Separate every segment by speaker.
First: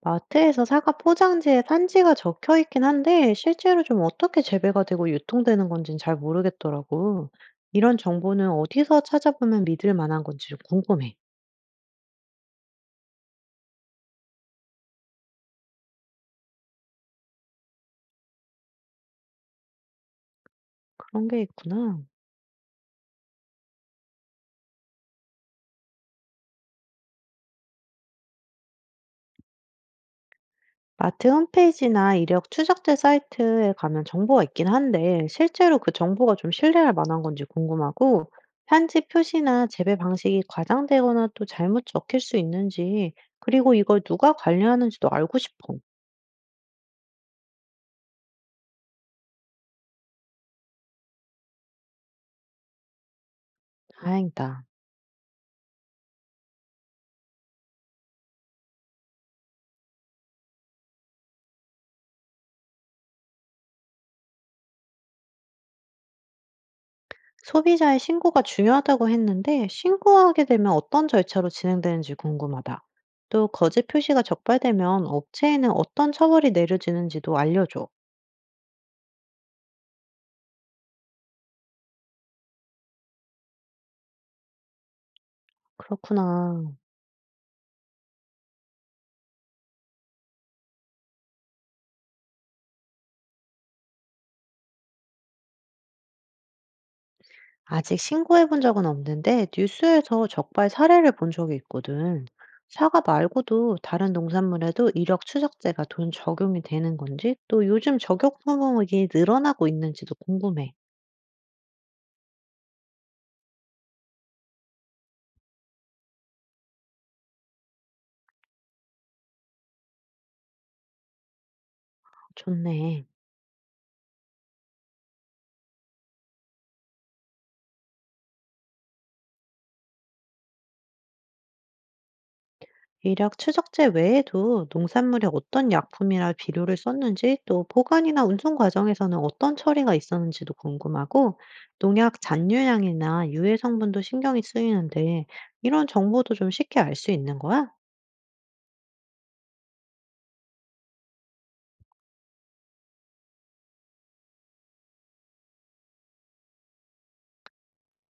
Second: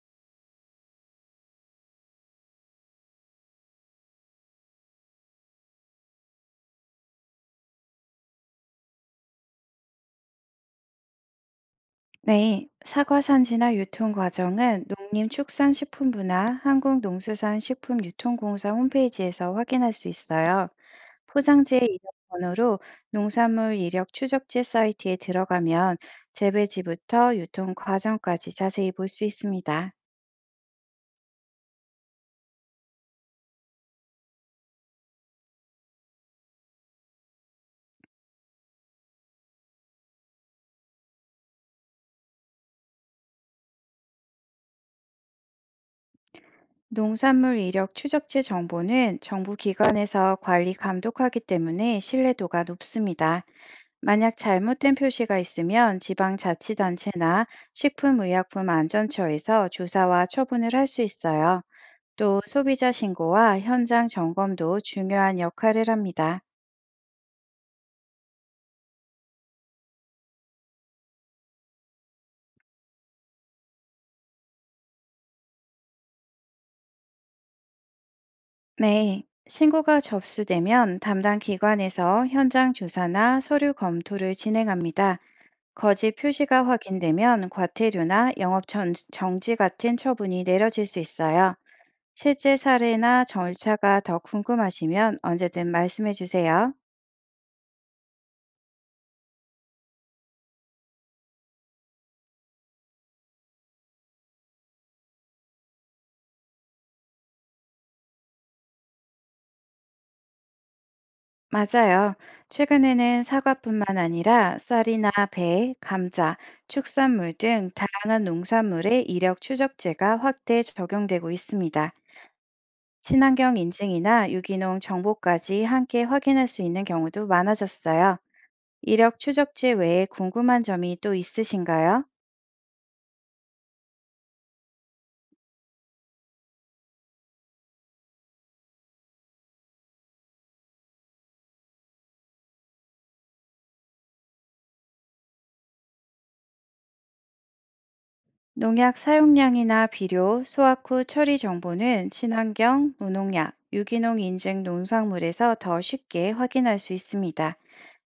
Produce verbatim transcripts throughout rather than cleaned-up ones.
Speaker 1: 마트에서 사과 포장지에 산지가 적혀 있긴 한데, 실제로 좀 어떻게 재배가 되고 유통되는 건지는 잘 모르겠더라고. 이런 정보는 어디서 찾아보면 믿을 만한 건지 좀 궁금해.
Speaker 2: 네, 사과 산지나 유통 과정은 농림축산식품부나 한국농수산식품유통공사 홈페이지에서 확인할 수 있어요.
Speaker 1: 그런 게
Speaker 2: 포장지의
Speaker 1: 있구나.
Speaker 2: 이력 번호로 농산물 이력 추적지 사이트에 들어가면 재배지부터 유통 과정까지 자세히 볼 수 있습니다.
Speaker 1: 마트 홈페이지나 이력 추적제 사이트에 가면 정보가 있긴 한데, 실제로 그 정보가 좀 신뢰할 만한 건지 궁금하고, 편지 표시나 재배 방식이 과장되거나 또 잘못 적힐 수 있는지, 그리고 이걸 누가 관리하는지도 알고 싶어.
Speaker 2: 농산물 이력 추적지 정보는 정부 기관에서 관리 감독하기 때문에 신뢰도가 높습니다. 만약
Speaker 1: 다행이다.
Speaker 2: 잘못된 표시가 있으면 지방자치단체나 식품의약품안전처에서 조사와 처분을 할 수 있어요. 또 소비자 신고와 현장 점검도 중요한 역할을 합니다.
Speaker 1: 소비자의 신고가 중요하다고 했는데 신고하게 되면 어떤 절차로 진행되는지 궁금하다. 또 거짓 표시가 적발되면 업체에는 어떤 처벌이 내려지는지도 알려줘.
Speaker 2: 네, 신고가 접수되면 담당 기관에서 현장 조사나 서류 검토를 진행합니다. 거짓 표시가
Speaker 1: 그렇구나.
Speaker 2: 확인되면 과태료나 영업 전- 정지 같은 처분이 내려질 수 있어요. 실제 사례나 절차가 더 궁금하시면 언제든 말씀해 주세요.
Speaker 1: 아직 신고해 본 적은 없는데 뉴스에서 적발 사례를 본 적이 있거든. 사과 말고도 다른 농산물에도 이력 추적제가 돈 적용이 되는 건지 또 요즘 적용 품목이 늘어나고 있는지도 궁금해.
Speaker 2: 맞아요. 최근에는 사과뿐만 아니라 쌀이나 배, 감자, 축산물 등 다양한 농산물의 이력 추적제가 확대 적용되고 있습니다.
Speaker 1: 좋네.
Speaker 2: 친환경 인증이나 유기농 정보까지 함께 확인할 수 있는 경우도 많아졌어요. 이력 추적지 외에 궁금한 점이 또 있으신가요?
Speaker 1: 이력 추적제 외에도 농산물에 어떤 약품이나 비료를 썼는지 또 보관이나 운송 과정에서는 어떤 처리가 있었는지도 궁금하고 농약 잔류량이나 유해 성분도 신경이 쓰이는데 이런 정보도 좀 쉽게 알 수 있는 거야?
Speaker 2: 농약 사용량이나 비료, 수확 후 처리 정보는 친환경, 무농약, 유기농 인증 농산물에서 더 쉽게 확인할 수 있습니다.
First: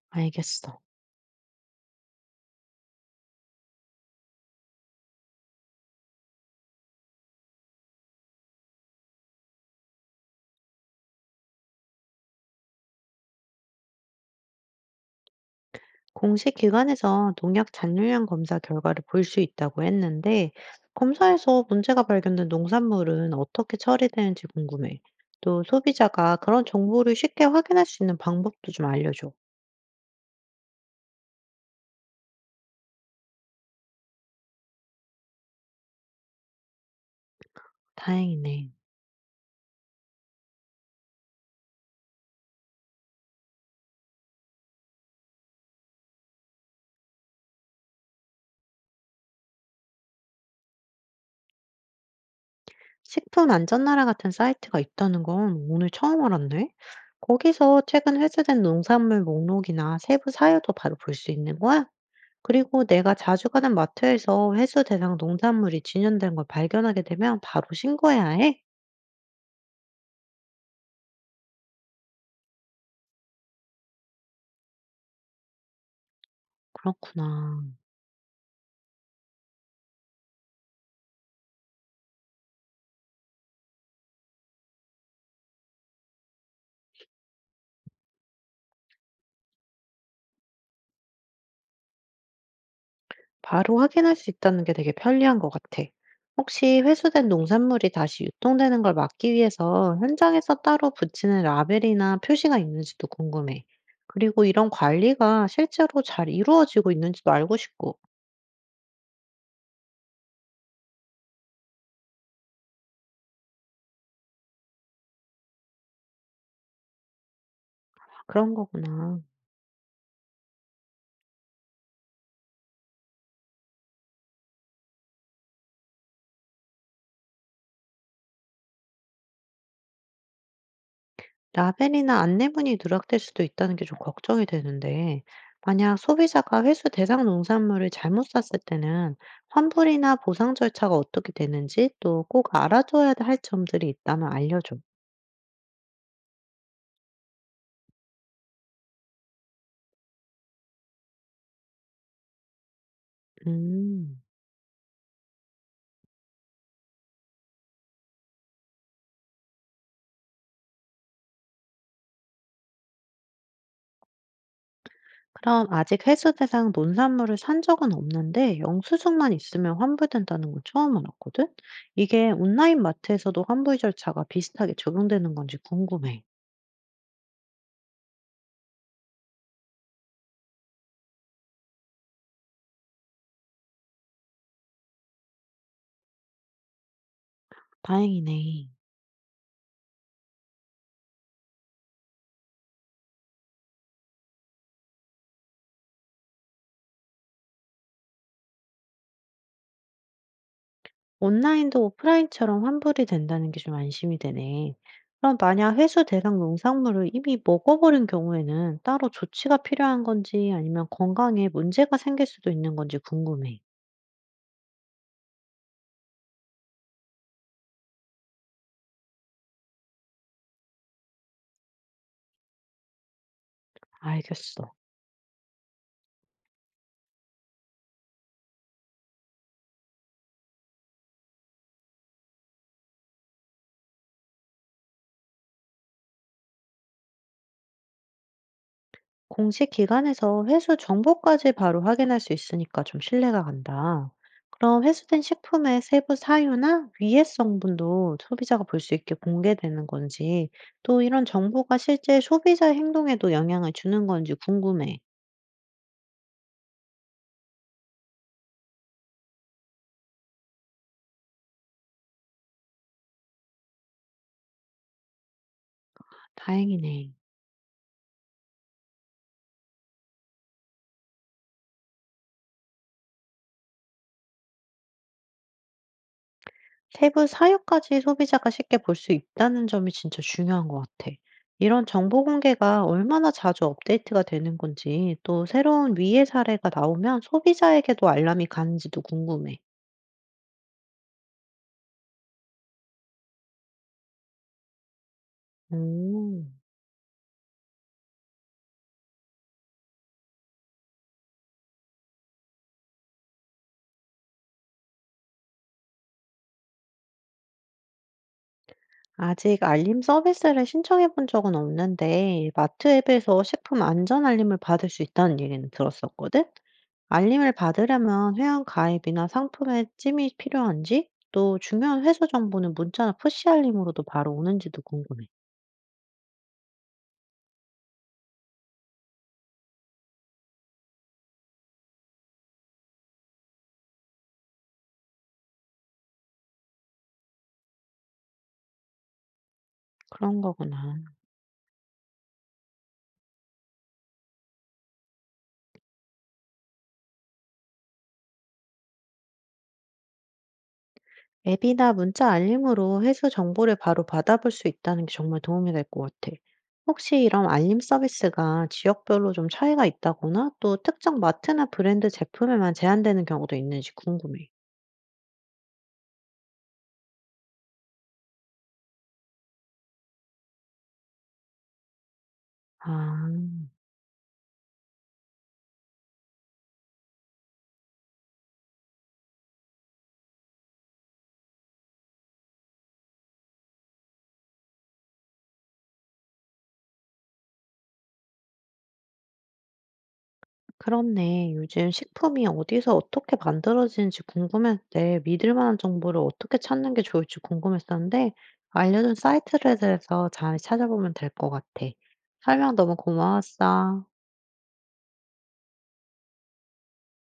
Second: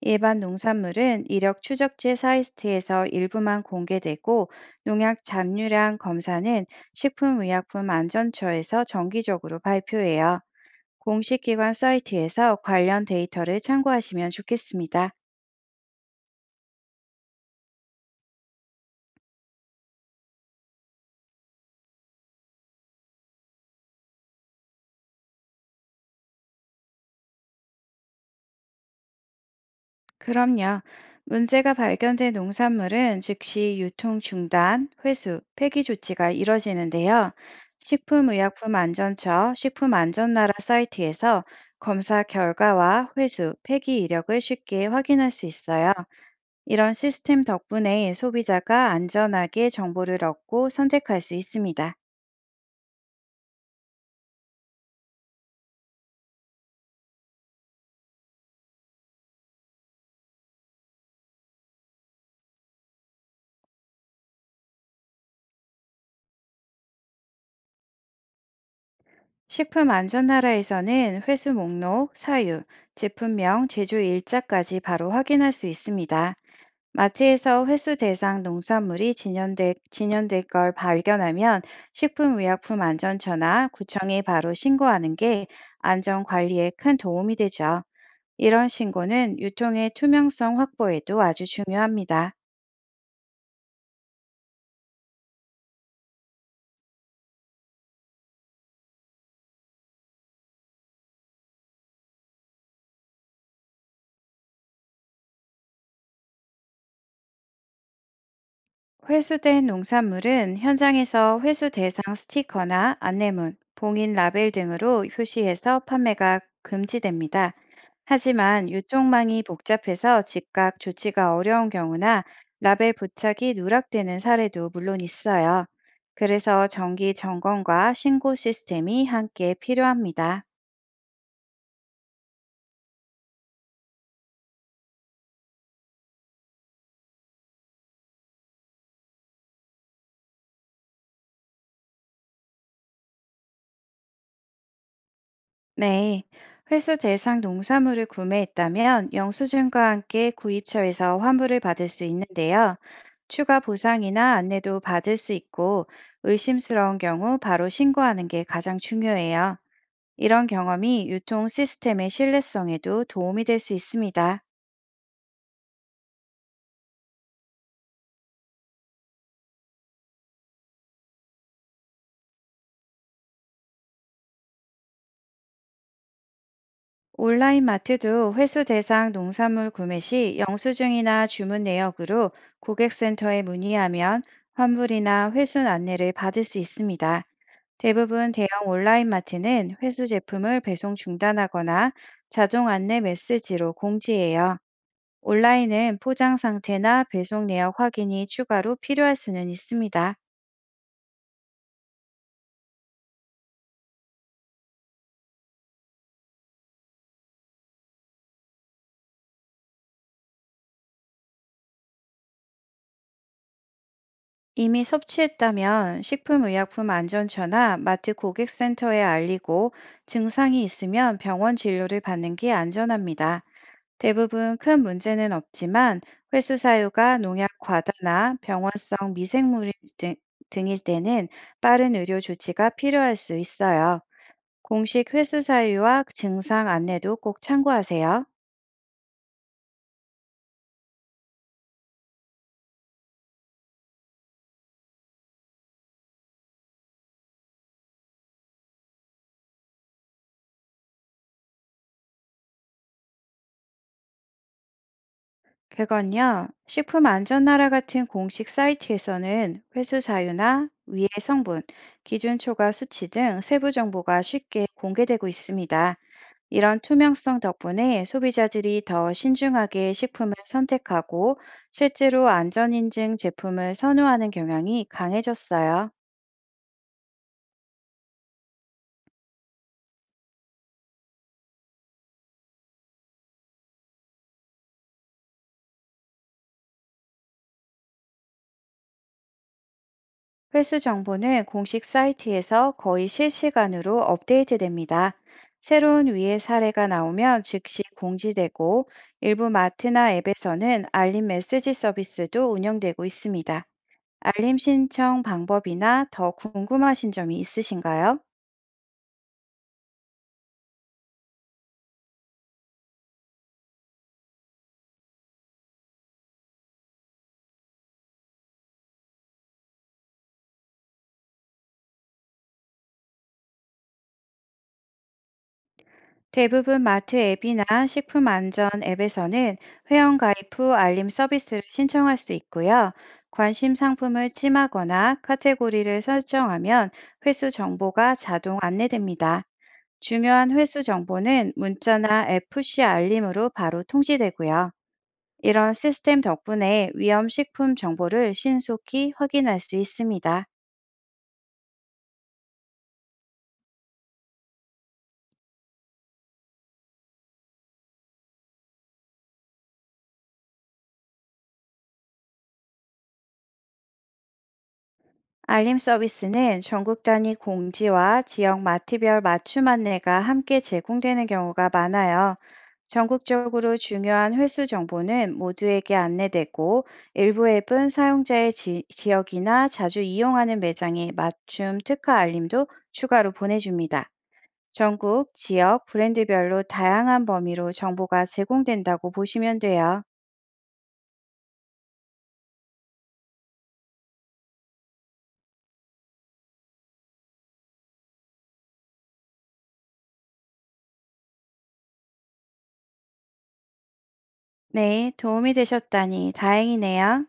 Speaker 2: 일반
Speaker 1: 알겠어.
Speaker 2: 농산물은 이력 추적지 사이트에서 일부만 공개되고 농약 잔류량 검사는 식품의약품안전처에서 정기적으로 발표해요. 공식 기관 사이트에서 관련 데이터를 참고하시면 좋겠습니다.
Speaker 1: 공식 기관에서 농약 잔류량 검사 결과를 볼 수 있다고 했는데 검사에서 문제가 발견된 농산물은 어떻게 처리되는지 궁금해. 또 소비자가 그런 정보를 쉽게 확인할 수 있는 방법도 좀 알려줘.
Speaker 2: 그럼요. 문제가 발견된 농산물은 즉시 유통 중단, 회수, 폐기 조치가 이뤄지는데요.
Speaker 1: 다행이네.
Speaker 2: 식품의약품안전처 식품안전나라 사이트에서 검사 결과와 회수, 폐기 이력을 쉽게 확인할 수 있어요. 이런 시스템 덕분에 소비자가 안전하게 정보를 얻고 선택할 수 있습니다.
Speaker 1: 식품 안전 나라 같은 사이트가 있다는 건 오늘 처음 알았네. 거기서 최근 회수된 농산물 목록이나 세부 사유도 바로 볼 수 있는 거야? 그리고 내가 자주 가는 마트에서 회수 대상 농산물이 진연된 걸 발견하게 되면 바로 신고해야 해?
Speaker 2: 식품 안전 나라에서는 회수 목록, 사유, 제품명, 제조 일자까지 바로 확인할 수 있습니다.
Speaker 1: 그렇구나.
Speaker 2: 마트에서 회수 대상 농산물이 진연돼, 진연될 걸 발견하면 식품의약품안전처나 구청에 바로 신고하는 게 안전 관리에 큰 도움이 되죠. 이런 신고는 유통의 투명성 확보에도 아주 중요합니다.
Speaker 1: 바로 확인할 수 있다는 게 되게 편리한 것 같아. 혹시 회수된 농산물이 다시 유통되는 걸 막기 위해서 현장에서 따로 붙이는 라벨이나 표시가 있는지도 궁금해. 그리고 이런 관리가 실제로 잘 이루어지고 있는지도 알고 싶고.
Speaker 2: 회수된 농산물은 현장에서 회수 대상 스티커나 안내문, 봉인 라벨 등으로 표시해서 판매가 금지됩니다.
Speaker 1: 아, 그런
Speaker 2: 하지만
Speaker 1: 거구나.
Speaker 2: 유통망이 복잡해서 즉각 조치가 어려운 경우나 라벨 부착이 누락되는 사례도 물론 있어요. 그래서 정기 점검과 신고 시스템이 함께 필요합니다.
Speaker 1: 라벨이나 안내문이 누락될 수도 있다는 게 좀 걱정이 되는데, 만약 소비자가 회수 대상 농산물을 잘못 샀을 때는 환불이나 보상 절차가 어떻게 되는지 또 꼭 알아줘야 할 점들이 있다면 알려줘.
Speaker 2: 네, 회수 대상 농산물을 구매했다면 영수증과 함께 구입처에서 환불을 받을 수 있는데요. 추가
Speaker 1: 음.
Speaker 2: 보상이나 안내도 받을 수 있고 의심스러운 경우 바로 신고하는 게 가장 중요해요. 이런 경험이 유통 시스템의 신뢰성에도 도움이 될 수 있습니다.
Speaker 1: 그럼 아직 해수대상 논산물을 산 적은 없는데 영수증만 있으면 환불된다는 건 처음 알았거든? 이게 온라인 마트에서도 환불 절차가 비슷하게 적용되는 건지 궁금해.
Speaker 2: 온라인 마트도 회수 대상 농산물 구매 시 영수증이나 주문 내역으로 고객센터에 문의하면 환불이나 회순 안내를 받을 수 있습니다. 대부분 대형
Speaker 1: 다행이네.
Speaker 2: 온라인 마트는 회수 제품을 배송 중단하거나 자동 안내 메시지로 공지해요. 온라인은 포장 상태나 배송 내역 확인이 추가로 필요할 수는 있습니다.
Speaker 1: 온라인도 오프라인처럼 환불이 된다는 게 좀 안심이 되네. 그럼 만약 해수 대상 농산물을 이미 먹어버린 경우에는 따로 조치가 필요한 건지 아니면 건강에 문제가 생길 수도 있는 건지 궁금해.
Speaker 2: 이미 섭취했다면 식품의약품안전처나 마트 고객센터에 알리고 증상이 있으면 병원 진료를 받는 게 안전합니다. 대부분
Speaker 1: 알겠어.
Speaker 2: 큰 문제는 없지만 회수 사유가 농약 과다나 병원성 미생물 등, 등일 때는 빠른 의료 조치가 필요할 수 있어요. 공식 회수 사유와 증상 안내도 꼭 참고하세요.
Speaker 1: 공식 기관에서 회수 정보까지 바로 확인할 수 있으니까 좀 신뢰가 간다. 그럼 회수된 식품의 세부 사유나 위해 성분도 소비자가 볼 수 있게 공개되는 건지, 또 이런 정보가 실제 소비자 행동에도 영향을 주는 건지 궁금해.
Speaker 2: 그건요, 식품 안전 나라 같은 공식 사이트에서는 회수 사유나 위의 성분, 기준 초과 수치 등 세부 정보가 쉽게 공개되고 있습니다. 이런
Speaker 1: 다행이네.
Speaker 2: 투명성 덕분에 소비자들이 더 신중하게 식품을 선택하고 실제로 안전 인증 제품을 선호하는 경향이 강해졌어요.
Speaker 1: 세부 사유까지 소비자가 쉽게 볼 수 있다는 점이 진짜 중요한 것 같아. 이런 정보 공개가 얼마나 자주 업데이트가 되는 건지, 또 새로운 위해 사례가 나오면 소비자에게도 알람이 가는지도 궁금해.
Speaker 2: 횟수 정보는 공식 사이트에서 거의 실시간으로 업데이트됩니다. 새로운 위해
Speaker 1: 음.
Speaker 2: 사례가 나오면 즉시 공지되고 일부 마트나 앱에서는 알림 메시지 서비스도 운영되고 있습니다. 알림 신청 방법이나 더 궁금하신 점이 있으신가요?
Speaker 1: 아직 알림 서비스를 신청해 본 적은 없는데 마트 앱에서 식품 안전 알림을 받을 수 있다는 얘기는 들었었거든? 알림을 받으려면 회원 가입이나 상품의 찜이 필요한지, 또 중요한 회수 정보는 문자나 푸시 알림으로도 바로 오는지도 궁금해.
Speaker 2: 대부분 마트 앱이나 식품 안전 앱에서는 회원 가입 후 알림 서비스를 신청할 수 있고요. 관심 상품을 찜하거나 카테고리를 설정하면 회수 정보가 자동 안내됩니다.
Speaker 1: 그런
Speaker 2: 중요한 회수
Speaker 1: 거구나.
Speaker 2: 정보는 문자나 에프씨 알림으로 바로 통지되고요. 이런 시스템 덕분에 위험 식품 정보를 신속히 확인할 수 있습니다.
Speaker 1: 앱이나 문자 알림으로 회수 정보를 바로 받아볼 수 있다는 게 정말 도움이 될 것 같아. 혹시 이런 알림 서비스가 지역별로 좀 차이가 있다거나 또 특정 마트나 브랜드 제품에만 제한되는 경우도 있는지 궁금해.
Speaker 2: 알림 서비스는 전국 단위 공지와 지역 마트별 맞춤 안내가 함께 제공되는 경우가 많아요.
Speaker 1: 아,
Speaker 2: 전국적으로 중요한 횟수 정보는 모두에게 안내되고 일부 앱은 사용자의 지, 지역이나 자주 이용하는 매장에 맞춤 특화 알림도 추가로 보내줍니다. 전국, 지역, 브랜드별로 다양한 범위로 정보가 제공된다고 보시면 돼요.
Speaker 1: 그렇네. 요즘 식품이 어디서 어떻게 만들어지는지 궁금했는데 믿을 만한 정보를 어떻게 찾는 게 좋을지 궁금했었는데 알려준 사이트를 해서 잘 찾아보면 될 것 같아. 설명 너무 고마웠어.
Speaker 2: 네, 도움이 되셨다니 다행이네요.